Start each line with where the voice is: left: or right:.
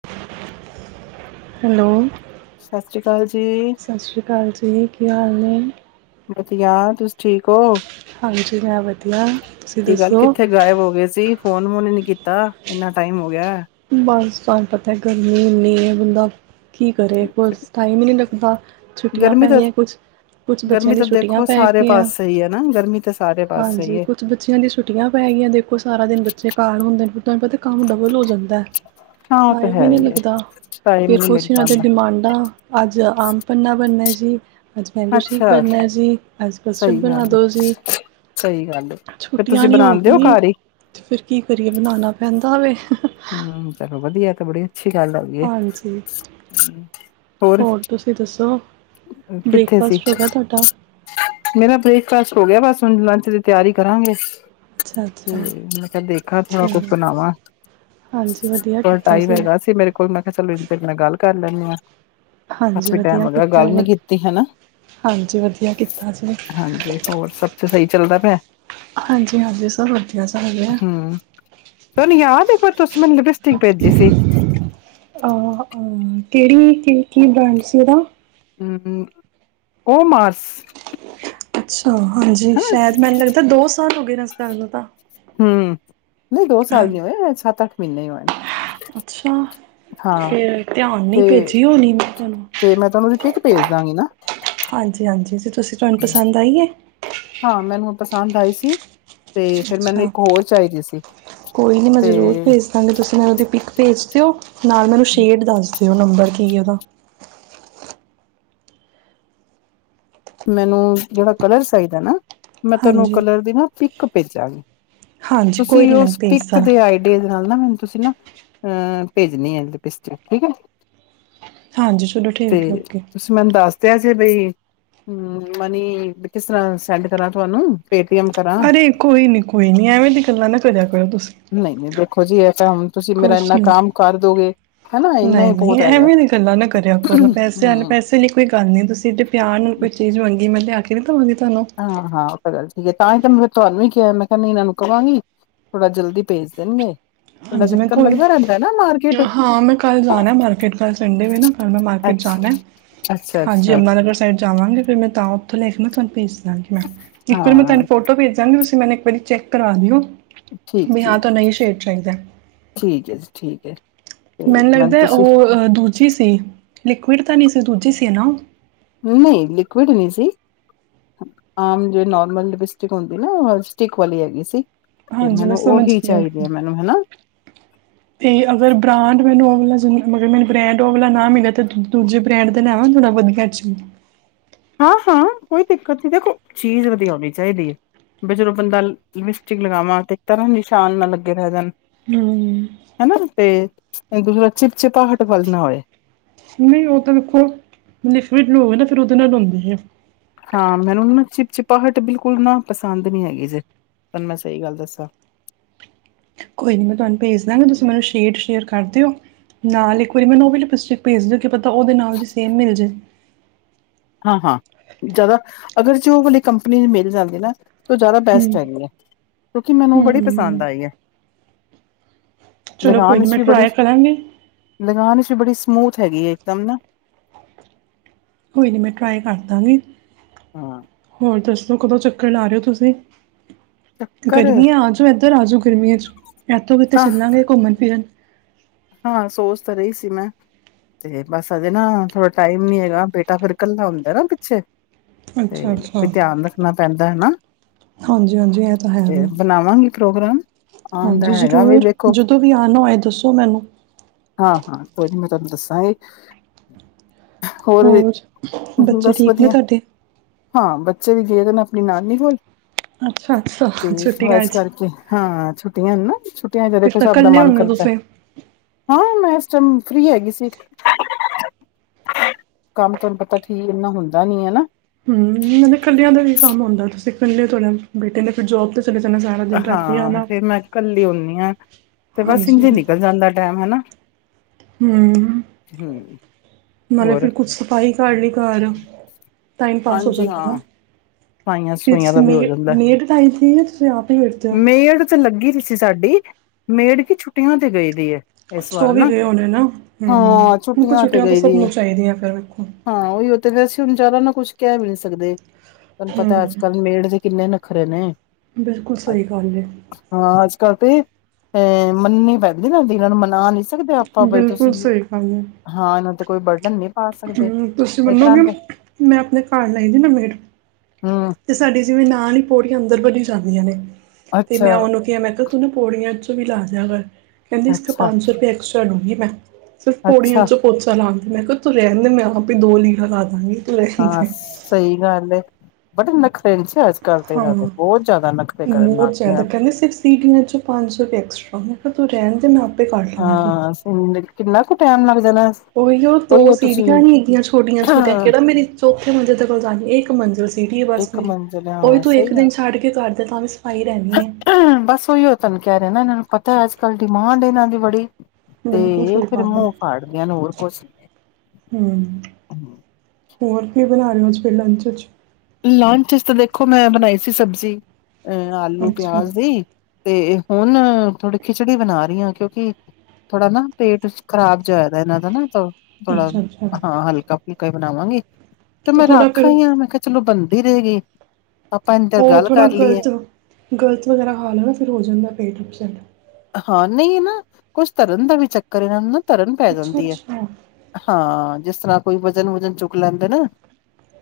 right: [inaudible] Hello
left: ਸਤਿ ਸ੍ਰੀ ਅਕਾਲ ਜੀ,
right: ਸਤਿ ਸ੍ਰੀ ਅਕਾਲ ਜੀ, ਕੀ ਹਾਲ ਨੇ
left: ਵਧੀਆ, ਤੁਸੀਂ ਠੀਕ ਹੋ
right: ਹਾਂਜੀ ਮੈਂ ਵਧੀਆ, ਤੁਸੀਂ
left: ਕੀ ਗੱਲ
right: ਦੱਸੋ
left: ਕਿੱਥੇ ਗਾਇਬ ਹੋ ਗਏ ਸੀ, ਫੋਨ ਵੋਨ ਨੀ ਕੀਤਾ ਇੰਨਾ ਟਾਈਮ ਹੋ ਗਿਆ
right: ਬਸ ਪਤਾ ਹੈ ਗਰਮੀ ਇਨੀ ਹੈ ਬੰਦਾ ਕੀ ਕਰੇ ਕੋ ਟਾਈਮ ਹੀ ਨਹੀਂ ਲੱਗਦਾ ਛੁੱਟੀਆਂ
left: ਗਰਮੀ
right: ਪੈ
left: ਤਾਂ
right: ਗਈਆਂ ਕੁਛ ਕੁਛ ਬੱਚਿਆਂ
left: ਗਰਮੀ
right: ਦੀ
left: ਤਾਂ
right: ਛੁੱਟੀਆਂ
left: ਦੇਖੋ
right: ਪੈ
left: ਸਾਰੇ
right: ਗਈਆਂ,
left: ਪਾਸੇ ਹੀ ਹੈ ਨਾ ਗਰਮੀ ਤਾਂ ਸਾਰੇ ਪਾਸੇ ਹੀ
right: ਹਾਂਜੀ
left: ਹੈ।
right: ਕੁਛ ਬੱਚਿਆਂ ਦੀ ਛੁੱਟੀਆਂ ਪੈ ਗਈਆਂ ਦੇਖੋ ਸਾਰਾ ਦਿਨ ਬੱਚੇ ਘਾਲ ਹੁੰਦੇ ਨੇ ਤੁਹਾਨੂੰ ਪਤਾ ਕੰਮ ਡਬਲ ਹੋ ਜਾਂਦਾ ਦਾ
left: ਹਾਂ ਉਹ ਤਾਂ
right: ਟਾਈਮ ਹੀ
left: ਹੈ
right: ਨਹੀਂ
left: ਹੈ,
right: ਲੱਗਦਾ,
left: ਟਾਈਮ
right: ਫੇਰ
left: ਨੀ ਮਿਲ
right: ਕੁਛ ਇਹਨਾਂ ਦੇ
left: ਪਾਂਦਾ।
right: ਡਿਮਾਂਡਾਂ ਅੱਜ ਆਮ ਪੰੰਨਾ ਬਣਨਾ ਜੀ ਅੱਜ ਮੈਂਗੋ ਸ਼ੇਕ
left: ਅੱਛਾ
right: ਬਣਨਾ ਜੀ ਅੱਜ ਕਸਟਰਡ
left: ਸਹੀ
right: ਬਣਾ
left: ਗੱਲ ਹੈ,
right: ਦੋ ਜੀ
left: ਸਹੀ ਗੱਲ ਹੈ। ਫਿਰ ਤੁਸੀਂ
right: ਛੁੱਟੀਆਂ ਨਹੀਂ ਹੋ
left: ਬਣਾਉਂਦੇ
right: ਗਈ
left: ਘਰ ਹੀ,
right: ਤੇ ਫਿਰ ਕੀ ਕਰੀਏ ਬਣਾਉਣਾ ਪੈਂਦਾ ਵੇ
left: ਹਮ ਚਲੋ ਵਧੀਆ ਤੇ ਬਡੀ ਅੱਛੀ ਗੱਲ ਹੈਗੀਏ,
right: ਹਾਂਜੀ
left: ਹੋਰ
right: ਤੁਸੀਂ ਦੱਸੋ
left: ਕਿੱਥੇ ਸੀ,
right: ਬ੍ਰੇਕਫਾਸਟ ਹੋ ਗਿਆ ਤੁਹਾਡਾ
left: [inaudible] ਮੇਰਾ ਬ੍ਰੇਕਫਾਸਟ ਹੋ ਬਸ ਹੁਣ ਲੰਚ ਦੀ ਤਿਆਰੀ ਕਰਾਂਗੇ
right: ਅੱਛਾ
left: ਤੇ
right: ਅੱਛਾ
left: ਮੈਂ ਕਿਹਾ ਦੇਖਾ ਥੋੜਾ ਕੁਛ
right: ਠੀਕ
left: ਬਣਾਵਾਂ,
right: ਹਾਂਜੀ ਵਧੀਆ
left: ਥੋੜਾ
right: ਕੀਤਾ
left: ਟਾਈਮ
right: ਜੀ
left: ਹੈਗਾ ਸੀ ਮੇਰੇ ਕੋਲ ਮੈਂ ਕਿਹਾ ਚਲੋ ਗੱਲ ਕਰ ਧੰਨਵਾਦ
right: ਹਾਂਜੀ ਵਧੀਆ
left: ਕੀਤੀ ਹਨਾ
right: ਹਾਂਜੀ ਵਧੀਆ ਕੀਤਾ ਸੀ
left: ਹਾਂਜੀ ਹੋਰ ਸਭ ਚ ਸਹੀ ਚੱਲਦਾ ਪਿਆ
right: ਹਾਂਜੀ ਹਾਂਜੀ ਸਰ ਵਧੀਆ ਚੱਲ ਰਿਹਾ
left: ਹਮ ਤੁਹਾਨੂੰ ਯਾਦ ਤੁਸੀਂ ਮੈਨੂੰ ਲਿਪਸਟਿਕ ਭੇਜੀ ਸੀ
right: ਅ ਕਿਹੜੀ ਕੀ ਕੀ ਬ੍ਰਾਂਡ ਸੀ ਉਹਦਾ
left: ਹਮ ਓਮਾਸ
right: ਹਹ ਹਾਂਜੀ ਸ਼ਾਇਦ ਮੈਨੂੰ ਲੱਗਦਾ ਦੋ ਸਾਲ ਹੋ ਗਏ ਨੇ ਇਸ ਗ ਨੂੰ ਤਾਂ
left: ਹਮ ਨਹੀਂ ਦੋ
right: ਹਾਂ
left: ਸਾਲ ਦੀ ਹੋਵੇਂ ਸੱਤ ਅੱਠ ਮਨੇ ਹੀ ਹੋ
right: ਅੱਛਾ ਫਿਰ ਧਿਆਨ ਨਹੀਂ
left: ਤੇ
right: ਭੇਜੀ ਹੋਣੀੈਂ ਤੁਹਾਨੂੰ
left: ਤੇ ਮੈਂ ਤੁਹਾਨੂੰ ਉਹਦੀ ਪਿਕ ਭੇਜ ਦਾਂਗੀ ਨਾ
right: ਹਾਂਜੀ ਹਾਂਜੀ ਤੇ ਤੁਸੀਂ ਤੁਹਾਨੂੰ ਪਸੰਦ ਆਈਏ
left: ਹਾਂ ਮੈਨੂੰ ਪਸੰਦ ਆਈ ਸੀ ਤੇ ਫਿਰ ਮੈਨੂੰ ਇੱਕ ਹੋਰ ਚਾਹੀਦੀ ਸੀ ਤੇ
right: ਅਤੇ ਉਹਦੇ ਪਿੱਿਕ ਭੇਜ ਦਿਓ ਨਾਲ ਮੈਨੂੰ ਸ਼ੇਡ ਦੱਸ ਦਿਓ ਨੰਬਰ ਕੀ ਹੈ ਉਹਦਾ
left: ਮੈਨੂੰ ਜਿਹੜਾ ਕਲਰ ਚਾਹੀਦਾ ਨਾ ਮੈਂ ਤੁਹਨੂੰ
right: ਹਾਂਜੀ
left: ਕਲਰ ਦੀ ਨਾ ਪ ਭੇਜਾਂਗੇ
right: ਹਾਂਜੀ ਕੋਈ
left: ਤੁਸੀਂ
right: ਨਹੀਂ ਮੈਨੂੰ ਭੇਜ
left: ਉਸਪਿਕ
right: ਦੇਣਾ
left: ਦੇ ਆਈਡੀ ਨਾਲ ਨਾ ਮੈਨੂੰ ਤੁਸੀਂ ਨਾ ਅਹ ਭੇਜਣੀ ਹੈ ਕਿਸਤ ਠੀਕ ਹੈ
right: ਹਾਂਜੀ ਚਲੋ ਠੀਕ ਹੈ ਓਕੇ
left: ਕਿਆਸ ਬਈ ਹਮ ਮਨੀ ਕਿਸ ਤਰ੍ਹਾਂ ਸੈਂਡ ਕਰਾਂ ਤੁਹਾਨੂੰ ਪੇ
right: ਅਰੇ ਕੋਈ ਨੀ ਕੋਈ ਨੀ ਐਵੇਂ ਦੀ ਗੱਲਾਂ ਨਾ ਕਰਿਆ ਕਰੋ ਤੁਸੀਂ
left: ਖੋ ਜੀਏ
right: ਕੁਛ ਨੀ
left: ਹਨਾ ਇੰਨਾ
right: ਨਹੀਂ
left: ਹੀ ਬਹੁਤ
right: ਨਹੀਂ
left: ਹੈਗਾ
right: ਐਵੇਂ ਦੀ ਗੱਲਾਂ ਨਾ ਕਰਿਆ ਕੋਲ ਪੈਸੇ ਵਾਲੇ
left: ਹਮ
right: ਪੈਸੇ ਲਈ ਕੋਈ ਗੱਲ ਨਹੀਂੀ ਤੁਸੀਂ ਇਡੇ ਪਿਆਰ ਨੂੰ ਚੀਜ਼ ਵੰਗੀ ਮਤਬ ਆ ਕੇ ਤਾਂ ਤੁਹਾਨੂੰ
left: ਚੱਲ ਠੀਕ ਹੈ ਤਾਂ ਹੀ ਤਾਂ ਮੈਂ ਤੁਹਾਨੂੰ ਵੀ ਕਿਹਾ ਮੈਂ ਕਹਦੀ ਇਹਨਾਂ ਨੂੰ ਕਹਾਂਗੀ ਥੋੜਾ ਜਲਦੀ ਭੇਜ ਦੇਣਗੇ ਥੋੜਾ
right: ਹਾਂਜੀ ਮੈਂ
left: ਚੱਕਰ
right: ਕੋਲ
left: ਲੱਗਦਾ ਰਹਿੰਦਾ ਨਾ ਮਾਰਕੀਟ
right: ਹਾਂ ਮੈਂ ਕੱਲ੍ਹ ਜਾਣਾ ਮਾਰਕੀਟ ਕੱਲ੍ਹ ਸੰਡੇ ਹੋ ਨਾ ਕੱਲ੍ਹ ਮੈਂ ਮਾਰਕੀਟ
left: ਅੱਛਾ
right: ਜਾਣਾ
left: ਅੱਛਾ
right: ਹਾਂਜੀ
left: ਅੱਛਾ
right: ਅੰਮਰਨਗਰ ਸਾਈਡ ਜਾਵਾਂਗੇ ਫਿਰ ਮੈਂ ਤਾਂ ਤੁ ਲੈਖ ਮੈਂਥਨ ਪੀਸ ਾਂ ਮ ਇੱਕ ਵਾਰੀ ਮੈਂ
left: ਹਾਂ
right: ਤੁਹਾਨੂੰ ਫੋਟੋ ਭੇਜ ਦਾਂਗੀ ਤੁਸੀਂ ਮੈਨੂੰ ਇੱਕ ਵਾਰੀ ਚੈੱਕ ਕਰਾ ਦਿਓ।
left: ਠੀਕ ਠੀਕ
right: [unintelligible] [unintelligible]
left: ਠੀਕ ਹੈ ਜੀ ਠੀਕ ਹੈ। ਤੇ
right: ਮੈਨੂੰ ਲੱਗਦਾ
left: ਤੁਸੀਂ
right: ਉਹਹ ਦੂਜੀ ਸੀ ਲਿਕਵਿਡ ਤਾਂ ਨਹੀਂ ਸੀ ਦੂਜੀ ਸੀ ਨਾ।
left: ਨਹੀਂ ਲਿਕੁਇਡ ਨਹੀਂ ਸੀ, ਆਮ ਜਿਹੇ ਨਾਰਮਲ ਲਿਪਸਟਿਕ ਹੁੰਦੀ ਨਾ ਸਟੀਕ ਵਾਲੀ ਹੈਗੀ ਸੀ। ਤੇ
right: ਹਾਂਜੀ ਮੈਂ
left: ਮੈਨੂੰ
right: ਸਮਝ
left: ਉਹੀ
right: ਗਈ ਹ
left: ਚਾਹੀਦੀ ਹੈ ਮੈਨੂੰ ਹਨਾ
right: ਤੇ ਅਗਰ ਬ੍ਰਾਂਡ ਮੈਨੂੰ ਅਗਲਾ ਮਗਰ ਮੈਨੂੰ ਬ੍ਰੈਂਡ ਊ ਵਾਲਾ ਨਾ ਮਿਲਿਆ ਤੇ ਦੂਜੇ ਬ੍ਰੈਂਡ ਦੇ ਲੇ ਆਵਾ ਥੋੜਾ ਵਧਆ ਚ
left: ਹਾਂ ਹਾਂ ਕੋਈ ਦਿੱਕਤ ਨਹੀਂ ਦੇਖੋ ਚੀਜ਼ ਵਧੀਆ ਹੋਣੀ ਚਾਹੀਦੀ ਹ ਵੀ ਜਦੋਂ ਬੰਦਾ ਲਿਪਸਟਿਕ ਲਗਾਵਾਂ ਤੇ ਇਸ ਨਿਸ਼ਾਨ ਨਾ ਲੱਗੇ ਰਹਿ ਜਾਣ। ਹੈਨਾ ਤੇ [unintelligible] ਚਿਪਚਿੱਪਾਹਤ ਵਾਲੀ ਨਾ ਹੋਵੇ।
right: ਨਹੀਂ ਉਹ ਤਾਂ ਦੇਖੋ ਲਿਕੁਡ ਲਉਗੇ ਨਾ ਫਿਰ ਉਹਦੇ ਨਾਲ ਹੁੰਦੀ ਹੈ।
left: ਹਾਂ ਮੈਨੂੰ ਨਾ ਚਿਪਚਿਪਾਹਟ ਬਿਲਕੁਲ ਨਾ ਪਸੰਦ ਨੀ ਹੈਗੀ ਜੇ ਤੁਹਾਨੂੰ ਮੈਂ ਸਹੀ ਗੱਲ ਦੱਸਾਂ।
right: ਕੋਈ ਨਹੀਂ ਮੈਂ ਤੁਹਾਨੂੰ ਭੇਜ ਦਾਂਗਾ ਤੁਸੀਂ ਮੈਨੂੰ ਸ਼ੇਡ ਸ਼ੇਅਰ ਕਰ ਦਿਓ ਨਾਲ ਇੱਕ ਵਾਰੀ ਮੈਨੂੰ ਉਹ ਵੀ ਲਿਪਸਟਿਕ ਭੇਜ ਦਿਓ ਕਿ ਪਤਾ ਉਹਦੇ ਨਾਲ ਦੀ ਸੇਮ ਮਿਲ ਜਾਏ।
left: ਹਾਂ ਹਾਂ ਜ਼ਿਆਦਾ ਅਗਰ ਜੇ ਉਹ ਵਾਲੀ ਕੰਪਨੀ ਦੀ ਮਿਲ ਜਾਂਦੀ ਨਾ। ਤੋਂ ਜ਼ਿਆਦਾ
right: ਹਮ
left: ਬੈਸਟ ਹੈਗੀ ਹੈ ਕਿਉਂਕਿ ਮੈਨੂੰ ਊ ਬੜੀ
right: ਹਮ
left: ਪਸੰਦ ਆਈ ਹੈ।
right: ਚਲੋ ਕੋਈ ਨੀ ਮੈਂ ਟਰਾਈ ਕਰਾਂਗੀ।
left: ਲਗਾਨ ਚ ਵੀ ਬੜੀ ਸਮੂਥ ਹੈਗੀ ਹੈ ਇੱਕਦਮ ਨਾ।
right: ਕੋਈ ਨੀ ਮੈਂ ਟਰਾਈ ਕਰ ਦਾਂਗੀ।
left: ਹਾਂ
right: ਹੋਰ ਦੱਸ ਕਦੋਂ ਚੱਕਰ ਲਾ ਰਹੇ ਹੋ ਤੁਸੀਂ
left: ਚੱਕਰ
right: ਗਰਮੀ ਆ ਆਜੋ, ਇੱਧਰ ਆ ਜੋ। ਗਰਮੀਆਂ ਚ ਇੱਥੋਂ ਕਿਤੇ
left: ਆਹ
right: ਚੱਲਾਂਗੇ ਘੁੰਮਣ ਫਿਰਨ।
left: ਹਾਂ ਸੋਚ ਤਾਂ ਰਹੀ ਸੀ ਮੈਂ ਤੇ ਬਸ ਹਜੇ ਨਾ ਥੋੜਾ ਟਾਈਮ ਨੀ ਹੈਗਾ ਬੇਟਾ ਫੇਰ ਕੱਲਾ ਹੁੰਦਾ ਨਾ ਪਿੱਛੇ ਤੇ
right: ਅੱਛਾ ਅੱਛਾ
left: ਵੀ ਧਿਆਨ ਰੱਖਣਾ ਪੈਂਦਾ। [unintelligible]
right: ਹਾਂਜੀ। ਹਾਂਜੀ। ਇਹ ਤਾਂ ਹੈ
left: ਤੇ
right: ਵੇ,
left: ਬਣਾਵਾਂਗੀ ਪ੍ਰੋਗਰਾਮ ਆਉਣ ਦਾ
right: ਹਾਂਜੀ ਜ਼ਰੂਰ ਜਦੋਂ ਵੀ ਆਨਾ ਹੋਏ ਦੱਸੋ। ਮੈਨੂੰ
left: ਹਾਂ-ਹਾਂ ਕੋਈ ਦੱਸਾਂਗੀ
right: ਹੋਰ ਬੱਚੇ
left: ਬਸ
right: ਠੀਕ ਨੇ
left: ਵਧੀਆ
right: ਤੁਹਾਡੇ?
left: ਹਾਂ ਬੱਚੇ ਵੀ ਗਏਦੇ ਨੇ ਆਪਣੀ ਨਾਨੀ ਕੋਲ।
right: ਅੱਛਾ-ਅੱਛਾ
left: ਤੇ ਥੋੜਾ
right: ਛੁੱਟੀਆਂ
left: ਇਸ
right: ਚ
left: ਕਰਕੇ ਹਾਂ ਛੁੱਟੀਆਂ ਹਨ ਨਾੱ
right: ਫਿਰ ਤਾਂ ਇਕੱਲੇ ਹੋਂਣੇ ਤੁਸੀਂ
left: ਹਾਂ ਮੈਂ ਇਸ ਟਾਈਮ ਫ੍ਰਰੀ ਹੈਗੀ ਸੀ, ਕੰਮ ਤੁਹਾਨੂੰ ਪਤਾ ਠੀਕ ਇਨਾ ਹੁੰਦਾ ਨੀ ਹੈਨਾ
right: ਹਮ ਮ ਇਕੱਲਿਆਂ ਦਾ ਵੀ ਕੰਮ ਹੁੰਦਾ ਤੁਸੀ ਇਕੱਲੇ ਤੁੜ ਬੇਟੇ ਨੇ ਫਿਰ ਜੋਬ ਤੇ ਚਲੇ ਜਾਣਾ ਸਾਰਾ ਦਿਨ ਰਾਤੀ
left: ਹਾਂ
right: ਆਣਾ
left: ਤੇ ਮੈਂ ਕੱਲੀ ਹੋਣੀ ਹਾਂ ਤੇ ਬਸ ਇੰਝੇ ਨਿਕਲ ਜਾਂਦਾ ਟਾਈਮ ਹਨਾ
right: ਹਮ
left: ਹਮ
right: ਮਤਲਬ
left: ਹੋਰ
right: ਫਿਰ ਕੁੱਛ ਸਫ਼ਾਈ ਕਰ ਲਈ ਘਰ ਟਾਈਮ ਪਾਸ ਹੋ
left: ਹਾਂਜੀ
right: ਜਾਂਦਾ
left: ਹਾਂ ਸਫਾਈਆਂ
right: ਜੇ
left: ਸਫੂਈਆਂ ਦਾ
right: ਤੁਸੀਂ
left: ਵੀ ਹੋ
right: ਮੇ
left: ਜਾਂਦਾ
right: ਮੇਠ ਟਾਈ ਤੂਸੀਂ ਆਪ ਹੀ ਕਰਦੇ ਹੋ
left: ਮੇੜ ਤੇ ਲੱਗੀ ਦੀ ਸੀ ਸਾਡੀ ਮੇੜ ਕਿ ਛੁੱਟੀਆਂ ਤੇ ਗਏ ਦੀ ਹੈ ਇਸ
right: ਅੱਛਾ ਉਹ
left: ਵਾਰ
right: ਵੀ
left: ਨਾ
right: ਗਏ ਹੋਣੇ ਨਾ ਹਮ
left: ਹਾਂ
right: ਮੇ ਕੋੋ
left: ਤੇ
right: ਛੁੱਟੀਆਂ ਤਾਂ
left: ਗਈ
right: ਸਭ
left: ਦੀ ਹੈ
right: ਨੂੰ ਚਾਹੀਦੀਆਂ ਫਿਰ ਵੇਖੋ
left: ਵਿਚਾਰਾ ਨਾ ਕੁਝ ਕਹਿ ਵੀ ਨਹੀਂ‌ ਸਕਦੇ ਤੁਹਾਨੂੰ ਪਤਾ
right: ਹੂੰ,
left: ਅੱਜ ਕੱਲ੍ਹ ਮੇੜ ਦੇ ਕਿੰਨੇ ਨੱਖਰੇ ਨੇ
right: ਬਿਲਕੁਲ ਸਹੀ ਗੱਲ ਏ।
left: ਕਰ ਤੇ ਅਹ ਮੰਨਨੀ ਪੈਂਦੇ ਨਾ ਜਿਹਨਾਂ ਨੂੰ ਮਨਾ ਨੀ ਸਕਦੇ ਆਪਾਂ ਬਈ
right: ਬਿਲਕੁਲ
left: ਤੁਸੀਂ,
right: ਸਹੀ
left: ਹਾਂ ਤੇ ਕੋਈ ਬਰਡਨ ਨੀਂ
right: ਹਮ ਤੁਸੀਂ ਮੰਨੋਗੇ ਮੈਂ ਆਪਣੇ ਘਰ ਲਾਈਦੀ ਨਾ ਮੈਡ
left: ਹਮ
right: ਤੇ ਸਾਡੀ ਜਿਵੇਂ ਨਾਲ ਨ ਪੌੜੀ ਅੰਦਰ ਬਣੀ ਜਾਂਦੀਆਂ ਨੇ ਤੇ
left: ਅੱਛਾ,
right: ਮੈਂ ਉਹਨੂੰ ਕਿਹਾ ਮੈਂ ਕਿਹਾ ਤੂੰ ਨਾ ਪੌੜੀਆਂ ਚ ਵੀ ਲਾ ਦਿਆਂ ਕਰ ਕਹਦੀ ਇਸਕੇ
left: ਅੱਛਾ,
right: ਪੰਜ ਸੌ ਰੁਏ ਐਕਸਟਰਾ ਲੂੰ ਵੀ ਵੱ ਸਿਰਫ ਪੌੜੀਆਂ
left: ਅੱਛਾ
right: ਚੋਂ ਪੋਚਾ ਲਾਨ ਮੈਂ ਕਿਹਾ ਤੂੰ ਰਹਿੰਦੇ ਮੈਂ ਆਪ ਹੀ ਦੋ ਲੀੜਾ ਖਾ
left: ਹਾਂ ਸਹੀ ਗੱਲ ਏ ਬਟਨ ਨਖਰੇ ਚ
right: ਹਾਂ ਬਹੁਤ
left: ਲੱਗ ਗਏ
right: ਜ਼ਿਆਦਾ
left: ਹਨ।
right: ਕਹਿੰਦੇ ਸਿਰਫ ਸਿੜੀਆਂ ਚੋਂ ਪੰਜ ਸੌ ਰੁਪ ਐਕਸਟਰਾ ਤੂੰ ਰਹਿਣ ਦੇ ਮੈਂ ਆਪ
left: ਹਾਂ ਸ ਕਿੰਨਾ ਟੈਮ ਲਗਦਾ
right: ਉਹੀ ਉਹ ਦੋ ਸੀੜੀਆਂ ਹੀਂ ਹੈਗੀਆਂ ਛੋਟੀਆਂ ਛੋਟੀਆਂ ਕਿਹੜਾ ਮੇਰੀ ਚੌਥੇ ਮੰਜੇ ਦੇ ਕੋਲ ਜਾ ਗਈ ਇੱਕ ਮੰਜੇ
left: ਇੱਕ ਮੰਜ਼ਿਲ ਹੈ, ਹਾਂ ਸਹੀ
right: ਦਿਨ
left: ਗੱਲ
right: ਛੱਡ ਕੇ ਕਰ ਦੇ ਤਾਂ ਵੀ ਸਫਾਈ ਰਹਿਣੀ ਹੈ
left: ਬਸ ਉਹੀਓ ਤੁੈਨੂੰ ਕਹਿ ਰਿਹੇ ਨਾ ਇਹਨਾਂ ਨੂੰ ਪਤਾ ਅੱਜ ਕੱਲ ਡਿਮਾਂਡ ਇਹਨਾਂ ਦੀ ਬੜੀ
right: ਬਿਲਕੁਲ
left: ਤੇ
right: ਸਹੀ
left: ਫਿਰ
right: ਗੱਲ ਹੈ
left: ਮੂੰਹ ਫਾੜ ਦੀਆਂ, ਹੋਰ ਕੁਛ ਨ
right: ਹਮ ਹੋਰ ਕੀ ਬਣਾ ਰਹੇ ਹੋਜ ਫਿਰ ਲੰਚ ਚ
left: ਲੰਚ ਵਿੱਚ ਤਾਂ ਦੇਖੋ ਮੈਂ ਬਣਾਈ ਸੀ ਸਬਜ਼ੀ ਅ ਆਲੂ
right: ਅੱਛਾ
left: ਪਿਆਜ ਦੀ ਤੇ ਹੁਣ ਥੋੜੀ ਖਿਚੜੀ ਬਣਾ ਰਹੀ ਹਾਂ ਕਿਉਂਕਿ ਥੋੜਾ ਨਾ ਪੇਟ ਖ਼ਰਾਬ ਜਾਇਦਾ ਇਹਨਾਂ ਦਾ ਨਾ ਥੋੜਾ
right: ਅੱਛਾ ਅੱਛਾ
left: ਹਾਂ ਹਲਕਾ ਕੋਈ ਬਣਾਵਾਂਗੇ ਤੇ ਮੈਂ
right: ਥੋੜ੍ਹਾ ਫਿਰ
left: ਰਾਖਾਂ ਹੀ ਆ ਮੈਂ ਕਿਹਾ ਬਣਦੀ ਰਹੇ ਗਈ
right: ਉਹ ਥੋੜ੍ਹਾ ਗ਼ਲਤ ਗ਼ਲਤ ਵਗੈਰਾ ਹਾਲ ਨਾ ਫਿਰ ਹੋ ਜਾਂਦਾੇ
left: ਹਾਂ ਨਹੀਂ ਨਾ ਕੁਛ ਧਰਨ ਦਾ ਵੀ ਚੱਕਰ ਹੈਨਾਂ ਨਾ ਤਰਨ ਪੈ
right: ਅੱਛਾ
left: ਜਾਂਦੀ ਹੈ
right: ਅੱਛਾ
left: ਹਾਂ ਜਿਸ ਤਰ੍ਹਾਂ ਕੋਈ ਵਜਨ ਵਜਨ ਚੁੱਕ ਲੈਂਦੇ ਨਾ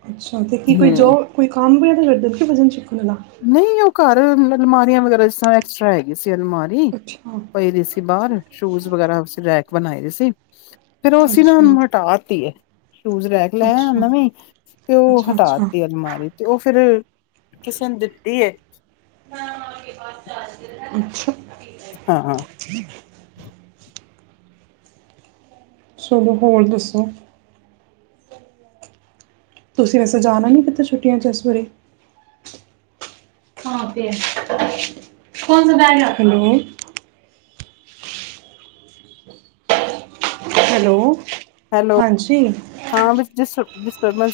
right: ਅੱਛਾ ਤੇ ਕੀ ਕੋਈ
left: ਹਮ
right: ਜੋਬ ਕੋਈ ਕੰਮ ਵੀਦ ਕੇ ਵਜ਼ਨ ਚੱਕਣ ਦਾ
left: ਨਹੀਂ ਉਹ ਘਰ ਅਲਮਾਰੀਆਂ ਵਗੈਰਾ ਐਕਸਟਰਾ ਹੈਗੀ ਸੀ ਅਲਮਾਰੀ
right: ਅੱਛਾ
left: ਪਈ ਰ ਸੀ ਬਾਹਰ ਸ਼ੂਜ ਵਗੈਰਾ ਰੈ ਕੇ ਬਣਾਏ ਦੀ ਸੀ ਫੇਿਰ ਉਹਸੀਂ ਨਾ
right: ਅੱਛਾ
left: ਹਟਾ ਦਿੱਤੀਏ ਸ਼ੂਜ ਰਹਿ ਕੇ
right: ਅੱਛਾ
left: ਲੈਆ ਨਵੀ
right: ਅੱਛਾ
left: ਤੇ ਉਹ
right: ਅੱਛਾ
left: ਹਟਾਤੀ ਅਲਮਾਰੀ ਤੇ ਉਹ ਫੇਿਰ ਕਿਸੇ ਨੇ ਦਿੱਤੀ ਹੈ
right: ਅੱਛਾ
left: ਹਾਂ ਹਾਂ
right: ਸਹਾਨੂੰ ਹੋਰ ਦੱਸੋ ਤੁਸੀਂ ਵੈ ਸ ਜਾਣਾ ਨੀ ਕਿਤੇ ਛੁੱਟੀਆਂ ਚ ਇਸ ਬਾਰੇ ਹੈਲੋ
left: ਹੈਲੋ
right: ਹਾਂਜੀ
left: ਹਾਂ ਵਿੱਚ ਜਿਸ ਬਿਸਪਰ ਮ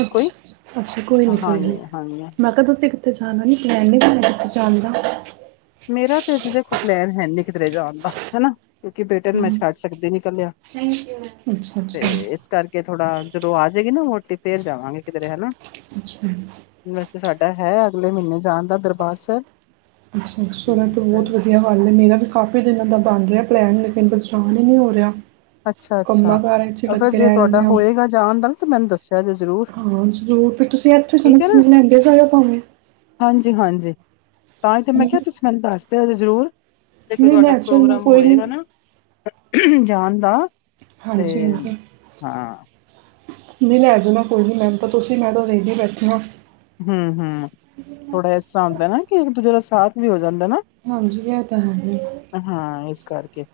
right: ਅੱਛਾੱ ਅੱਛਾ ਕੋਈ ਨੀ ਕੋਈ
left: ਹਾਂਜੀ
right: ਨੀ
left: ਹਾਂਜੀ
right: ਮੈਂ
left: ਹਾਂਜੀ,
right: ਕਿਹਾ ਤੁਸੀਂ ਇੱਕ ਉੱਥੇ ਜਾਣਾ ਨ ਦਰੈਣੇ ਬ ਉੱਥਤੇ ਜਾਣ ਦਾ
left: ਮੇਰਾ ਤੇ ਅਜੇ ਤ ਕੋ ਪਲੈਨ ਹੈ ਨ ਕਿਧਰੇ ਜਾਣ ਦਾ ਹਨਾ ਕਿਉਂਕਿ ਬੇਟੇ ਨੂੰ ਮੈਂ
right: ਹਮ,
left: ਛੱਡ ਸਕਦੀ ਨਿਕਲਿਆ
right: ਅੱਛਾ
left: ਤੇ
right: ਅੱਛਾ
left: ਇਸ ਕਰਕੇ ਥੋੜ੍ਹਾ ਜਦੋਂ ਆ ਜਾਵੇਗੀ ਨਾ ਉਹਟੀ ਫੇਰ ਜਾਵਾਂਗੇ ਕਿਧਰੇ ਹਨਾ
right: ਅੱਛ
left: ਵੈਸੇ ਸਾਡਾ ਹੈ ਅਗਲੇ ਮਹੀਨੇ ਜਾਣ ਦਾ ਦਰਬਸ
right: ਅੱਛਾ ਸੋ ਤੋਂ ਬਹੁਤ ਵਧੀਆ ਗੱਲ ਹੈ ਮੇਰਾ ਵੀ ਕਾਫੀ ਦਿਨਾਂ ਦਾ ਬਣ ਰਿਹਾ ਪਲੈਣ ਲੇਕਿਨ ਪਰੇਸ਼ਾਨ ਹ ਨਹੀਂ ਹੋ ਰਿਹਾ
left: ਅੱਛਾ
right: ਕੰਮਾਂ
left: ਅੱਛਾ
right: ਕਾਰਾਂ 'ਚ ਹੀ
left: ਅਗਰ
right: ਲੱਗੇ
left: ਜੇ
right: ਰਹਿ ਜਾਂਦੇ
left: ਤੁਹਾਡਾ
right: ਹਾਂ
left: ਹੋਏਗਾ ਜਾਣ ਦਾ ਨਾ ਤਾਂ ਮੈਨੂੰ ਦੱਸਿਆ ਜੇ ਜ਼ਰੂਰ
right: ਹਾਂ ਜ਼ਰੂਰ ਫਿਰ ਤੁਸੀਂ ਇੱਥੇ
left: ਠੀਕ
right: ਸਮਝ
left: ਏ ਨਾ
right: ਸਮਝ ਲੈਂਦੇ ਜਾਇਓ ਭਾਵੇਂ
left: ਹਾਂਜੀ ਹਾਂਜੀ ਤਾਂ ਹੀ ਤੇ ਮੈਂ ਕਿਹਾ ਤੁਸੀਂ ਮੈਨੂੰ ਦੱਸ ਜ਼ਰੂਰ ਜ ਕੋ
right: ਨਹੀਂ
left: ਤੁਹਾਡਾ
right: ਲੈ ਚੱਲਣਾ
left: ਪ੍ਰੋਗਰਾਮ
right: ਕੋਈ ਨਹੀਂ
left: ਹੋਏਗਾ ਨਾ ਜਾਣ ਦਾ ਤੇ
right: ਹਾਂਜੀ ਹਾਂਜੀ
left: ਹਾਂ
right: ਨਹੀਂ ਲੈ ਜਾਣਾ ਕੋਈ ਨੀ ਮੈਨ ਤਾਂ ਤੁਸੀਂ ਮੈਂ ਤਾਂ ਵੇਲੀ ਬੈਠੀ ਹ
left: ਹਮ ਹਮ ਥੋੜਾ ਇਸ ਤਰ੍ਹਾਂ ਹੁੰਦਾ ਨਾ ਕਿ ਇਕ ਦੂਜੇ ਦੇ ਸ ਸਾਥ ਵੀ ਹੋ ਜਾਂਦਾ ਨਾ
right: ਹਾਂਜੀ ਇਹ ਤਾਂ ਹੈ ਹੀ।
left: ਹਾਂ ਇਸ ਕਰਕੇ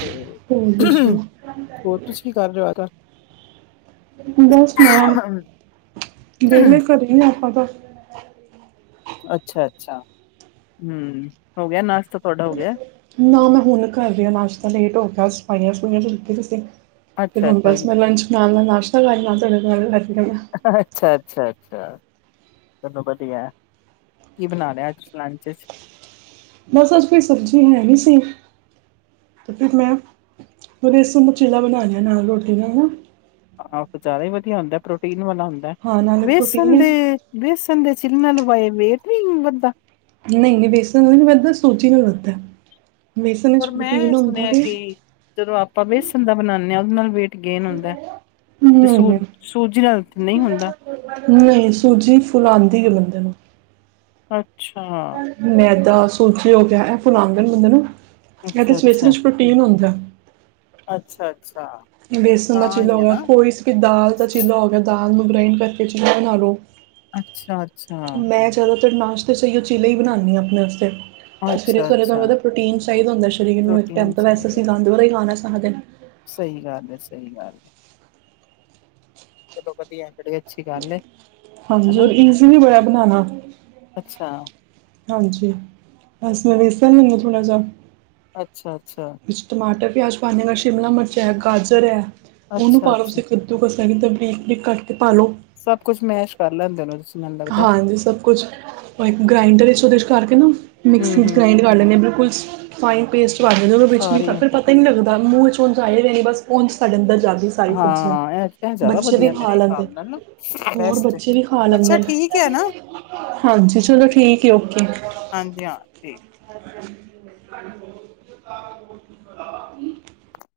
left: ਤੇ
right: ਹੋਰ ਦੱਸੋ
left: ਹੋਰ ਤੁਸੀਂ ਕੀ ਕਰ ਰਓ ਕਰ
right: ਬਸ ਮੈਂ ਵਿਹਲੇ ਘਰੇ ਨ ਆਪਾਂ ਤਾਂ [unintelligible]
left: ਅੱਛਾ ਅੱਛਾ ਹਮ ਹੋ ਗਿਆ ਨਾਸ਼ਤਾ ਤੁਹਾਡਾ ਹੋ ਗਿਆ
right: ਨਾ ਮੈਂ ਹੁਣ ਕਰ ਰਿਹਾ ਨਾਸ਼ ਤਾਂ ਲੇਟ ਹੋ ਗਿਆ ਸਫਾਈਆਂ ਸਫੁਈਆਂ ਲਗੇ ਦੇ ਸੀ ਤੇ ਹੁਣ
left: ਅੱਛਾ-ਅੱਛਾ,
right: ਬਸ ਮੈਂ ਲੰਚ ਬਣਾ ਲਾਂ ਨਸ਼ਕਾਰ ਮਤ
left: ਅੱਛਾ ਅੱਛਾ ਅੱਛਾ ਚਲੋ ਵਧੀਆ ਕੀ ਬਣਾ ਰਿਹਾ ਤੁਸੀਂ ਲੰਚ ਚ
right: ਬਸ ਅੱਜ ਕੋਈ ਸਬਜ਼ੀ ਹੈ ਨਹੀਂ ਸੀ ਤੇ ਫਿਰ ਮੈਂਦੇਸ ਨੂੰ ਮਚੀਲਾ ਬਣਾ ਲਿਆ ਨਾਲ ਰੋਟੀ ਨਾਲਾ
left: ਆਹੋ ਜ਼ਿਆਦਾ ਹੀ ਵਧੀਆ ਹੁੰਦਾ ਪ੍ਰੋਟੀਨ ਵਾਲਾ ਹੁੰਦਾ
right: ਹਾਂ ਨਾਲੇ ਪ੍ਰੋਟੀਨ
left: ਬੇਸਣ
right: ਹੈ
left: ਦੇ ਬੇਸਣ ਦੇ ਚਨਾਂ ਨੂੰ ਬਏ ਵੇਟ ਵਦਾਾਂ
right: ਨੀ ਨੀ ਬਸਨ ਨ ਵਧ ਸੂਜੀ ਨਾਲ ਵਧਦਾ
left: ਪਰ ਮੈਂ ਸੁਣਿਆ ਕਿ ਜਦੋਂ ਆਪਾਂ ਬੇਸਣ ਦਾ ਬਣਾਉਦੇ ਉਹਦੇ ਨਾਲ ਵੇ ਗੇਨ ਹੁੰਦਾ ਤੇ ਸੂ
right: ਹਮ
left: ਸੂਜੀ ਨਾਲ ਨਹੀਂ ਹੁੰਦਾ
right: ਨਹੀਂ ਸੂਜੀ ਫੁਲਾਂਦੀ ਏ ਬੰਦੇ ਨੂੰ
left: ਅੱਛਾ,
right: ਮੈਦਾ ਸੂਜੀ ਹੋ ਗਿਆ ਇਹ ਫੁਲਾਂਦੇ ਬੰਦੇ ਨੂੰ ਇਹਦੇ
left: ਅੱਛਾ,
right: ਸਵੇਸ ਵਿੱਚ ਪ੍ਰੋਟੀਨ ਹੁੰਦਾ
left: ਅੱਛਾ
right: ਬੇਸਨ ਦਾ
left: ਤਾਂ
right: ਚਿੱਲਾ
left: ਹੀ
right: ਹੋ
left: ਹੈ
right: ਗਿਆ
left: ਨਾ।
right: ਕੋਈ ਵੀ ਦਾਲ ਦਾ ਚਿੱਲਾ ਹੋ ਗਿਆ ਦ ਆਲੂ ਗ੍ਰਾਇੰਡ ਕਰਕੇ ਛਿਲਾਗੇ ਆਲੂ।
left: ਅੱਛਾ ਅੱਛਾ।
right: ਫੇਰ ਨਾਸ਼ਤੇ 'ਚ ਐਹੀਔ ਚੀਲੇ ਹੀ ਬਣਾਂਣੀ ਆ ਅਪਨੇ ਅਸਤੇ। ਤੇ ਸਵੇਰੇ ਸਵੇਰੇ ਤਾਨੂੰ
left: ਅੱਛਾ-ਅੱਛਾ
right: ਪਤੈ ਪ੍ਰੋਟੀਨ ਚਾਈ ਦਾ ਹੁੰਦੈ ਸਰੀਰ ਨੂੰ ਇੱਕ ਟੈਮ
left: ਪ੍ਰੋਟੀਨ
right: ਤਾਂ ਵੈਸ ਅਸੀਂ ਲਾਣਦੋਰਾ ਈ ਲਾਣੈ। ਅਗਰ
left: ਸਈ ਗੱਲ ਏ ਸਈ ਗੱਲ ਏ। ਚਲੋ ਵਧੀਐ।
right: ਹਾਂਜੀ, ਈਜ਼ੀਲੀ ਬੜੈ ਬਣਾਣਾ।
left: ਅੱਛਾ।
right: ਹਾਂਜੀ, ਬਸ ਮੈਂ ਵੇਸਣ ਲੈਂਣੀ ਆ ਥੋੜ੍ਹਾ ਜਾ।
left: ਅੱਛ ਛਾ ਅੱਛਾ।
right: ਟਮਾਟਰ ਪਿਆਜ਼ ਪਾਉਦੀ ਮੈ ਸ਼ਿਮਲਾ ਮਰਚ ਐ ਗਾਜਰ ਐ। ਔਨੂੰ ਪਾ ਲੋਂ
left: ਅੱਛਾ-ਅੱਛਾ।
right: ਸੇ ਕੱਦੂ ਕਸ ਐਵੀ ਤ ਰੀਕ ਬਰੀਕ ਕਟ
left: ਸਭ ਕੁਛ ਮੈਸ਼ ਕਰ ਲੈਂਦੇ ਨੇ ਔਦੇ ਚ।
right: ਹਾਂਜੀ, ਸਭ ਕੁਛ ਔ ਏਕ ਗ੍ਰਾਇੰਡਰ ਚ ਉਹਦੇ ਚ ਕਰਕੇ ਨਾ
left: ਹੂੰ
right: ਮਿਕਸੀ ਚ
left: ਹੂੰ।
right: ਗ੍ਰਾਇੰਡ ਕਰ ਲੈਂਦੇ ਆਂ ਬਿਲਕੁਲ ਫਾਈਨ ਪੇਸਟ ਬਾਣ ਜਾਂਦੀ ਔਦੇ ਵਿੱਚ ਨੀ
left: ਸਾਰੇ
right: ਤਾਂ ਫ ਫੇਰ ਪਤਾ ਈ ਨੀ ਲੱਗਦਾ ਮੂੰਹ ਚ ਪੋਂਚਾਏ ਵੀਨੀ ਬਸ ਪੋਂਚ ਸਾਡੇ ਅੰਦਰ ਜਾਂਦੀ ਸਾਰੀ ਸਬਜ਼ੀਆਂ
left: ਹਾਂ, ਐਹ ਜੈਦਾ
right: ਬੱਚੇ ਵੀ
left: ਵਧੀਐ
right: ਖਾ
left: ਮੇਰੇ
right: ਲੈਂਦੇ
left: ਹਿਸਾਬ ਨਾਲ ਨਾ
right: ਹੋਰ
left: ਬੈਸਟ ਏ।
right: ਬੱਚੇ ਵੀ ਖਾ
left: ਅੱਛਾ
right: ਲੈਂਦੇ ਨੇ
left: ਠੀ
right: ਹਾਂਜੀ ਚਲੋ ਠੀਕ ਏ ਓਕੇ।
left: ਹਾਂਜੀ ਹਾਂ ਠੀਕ।
right: [inaudible]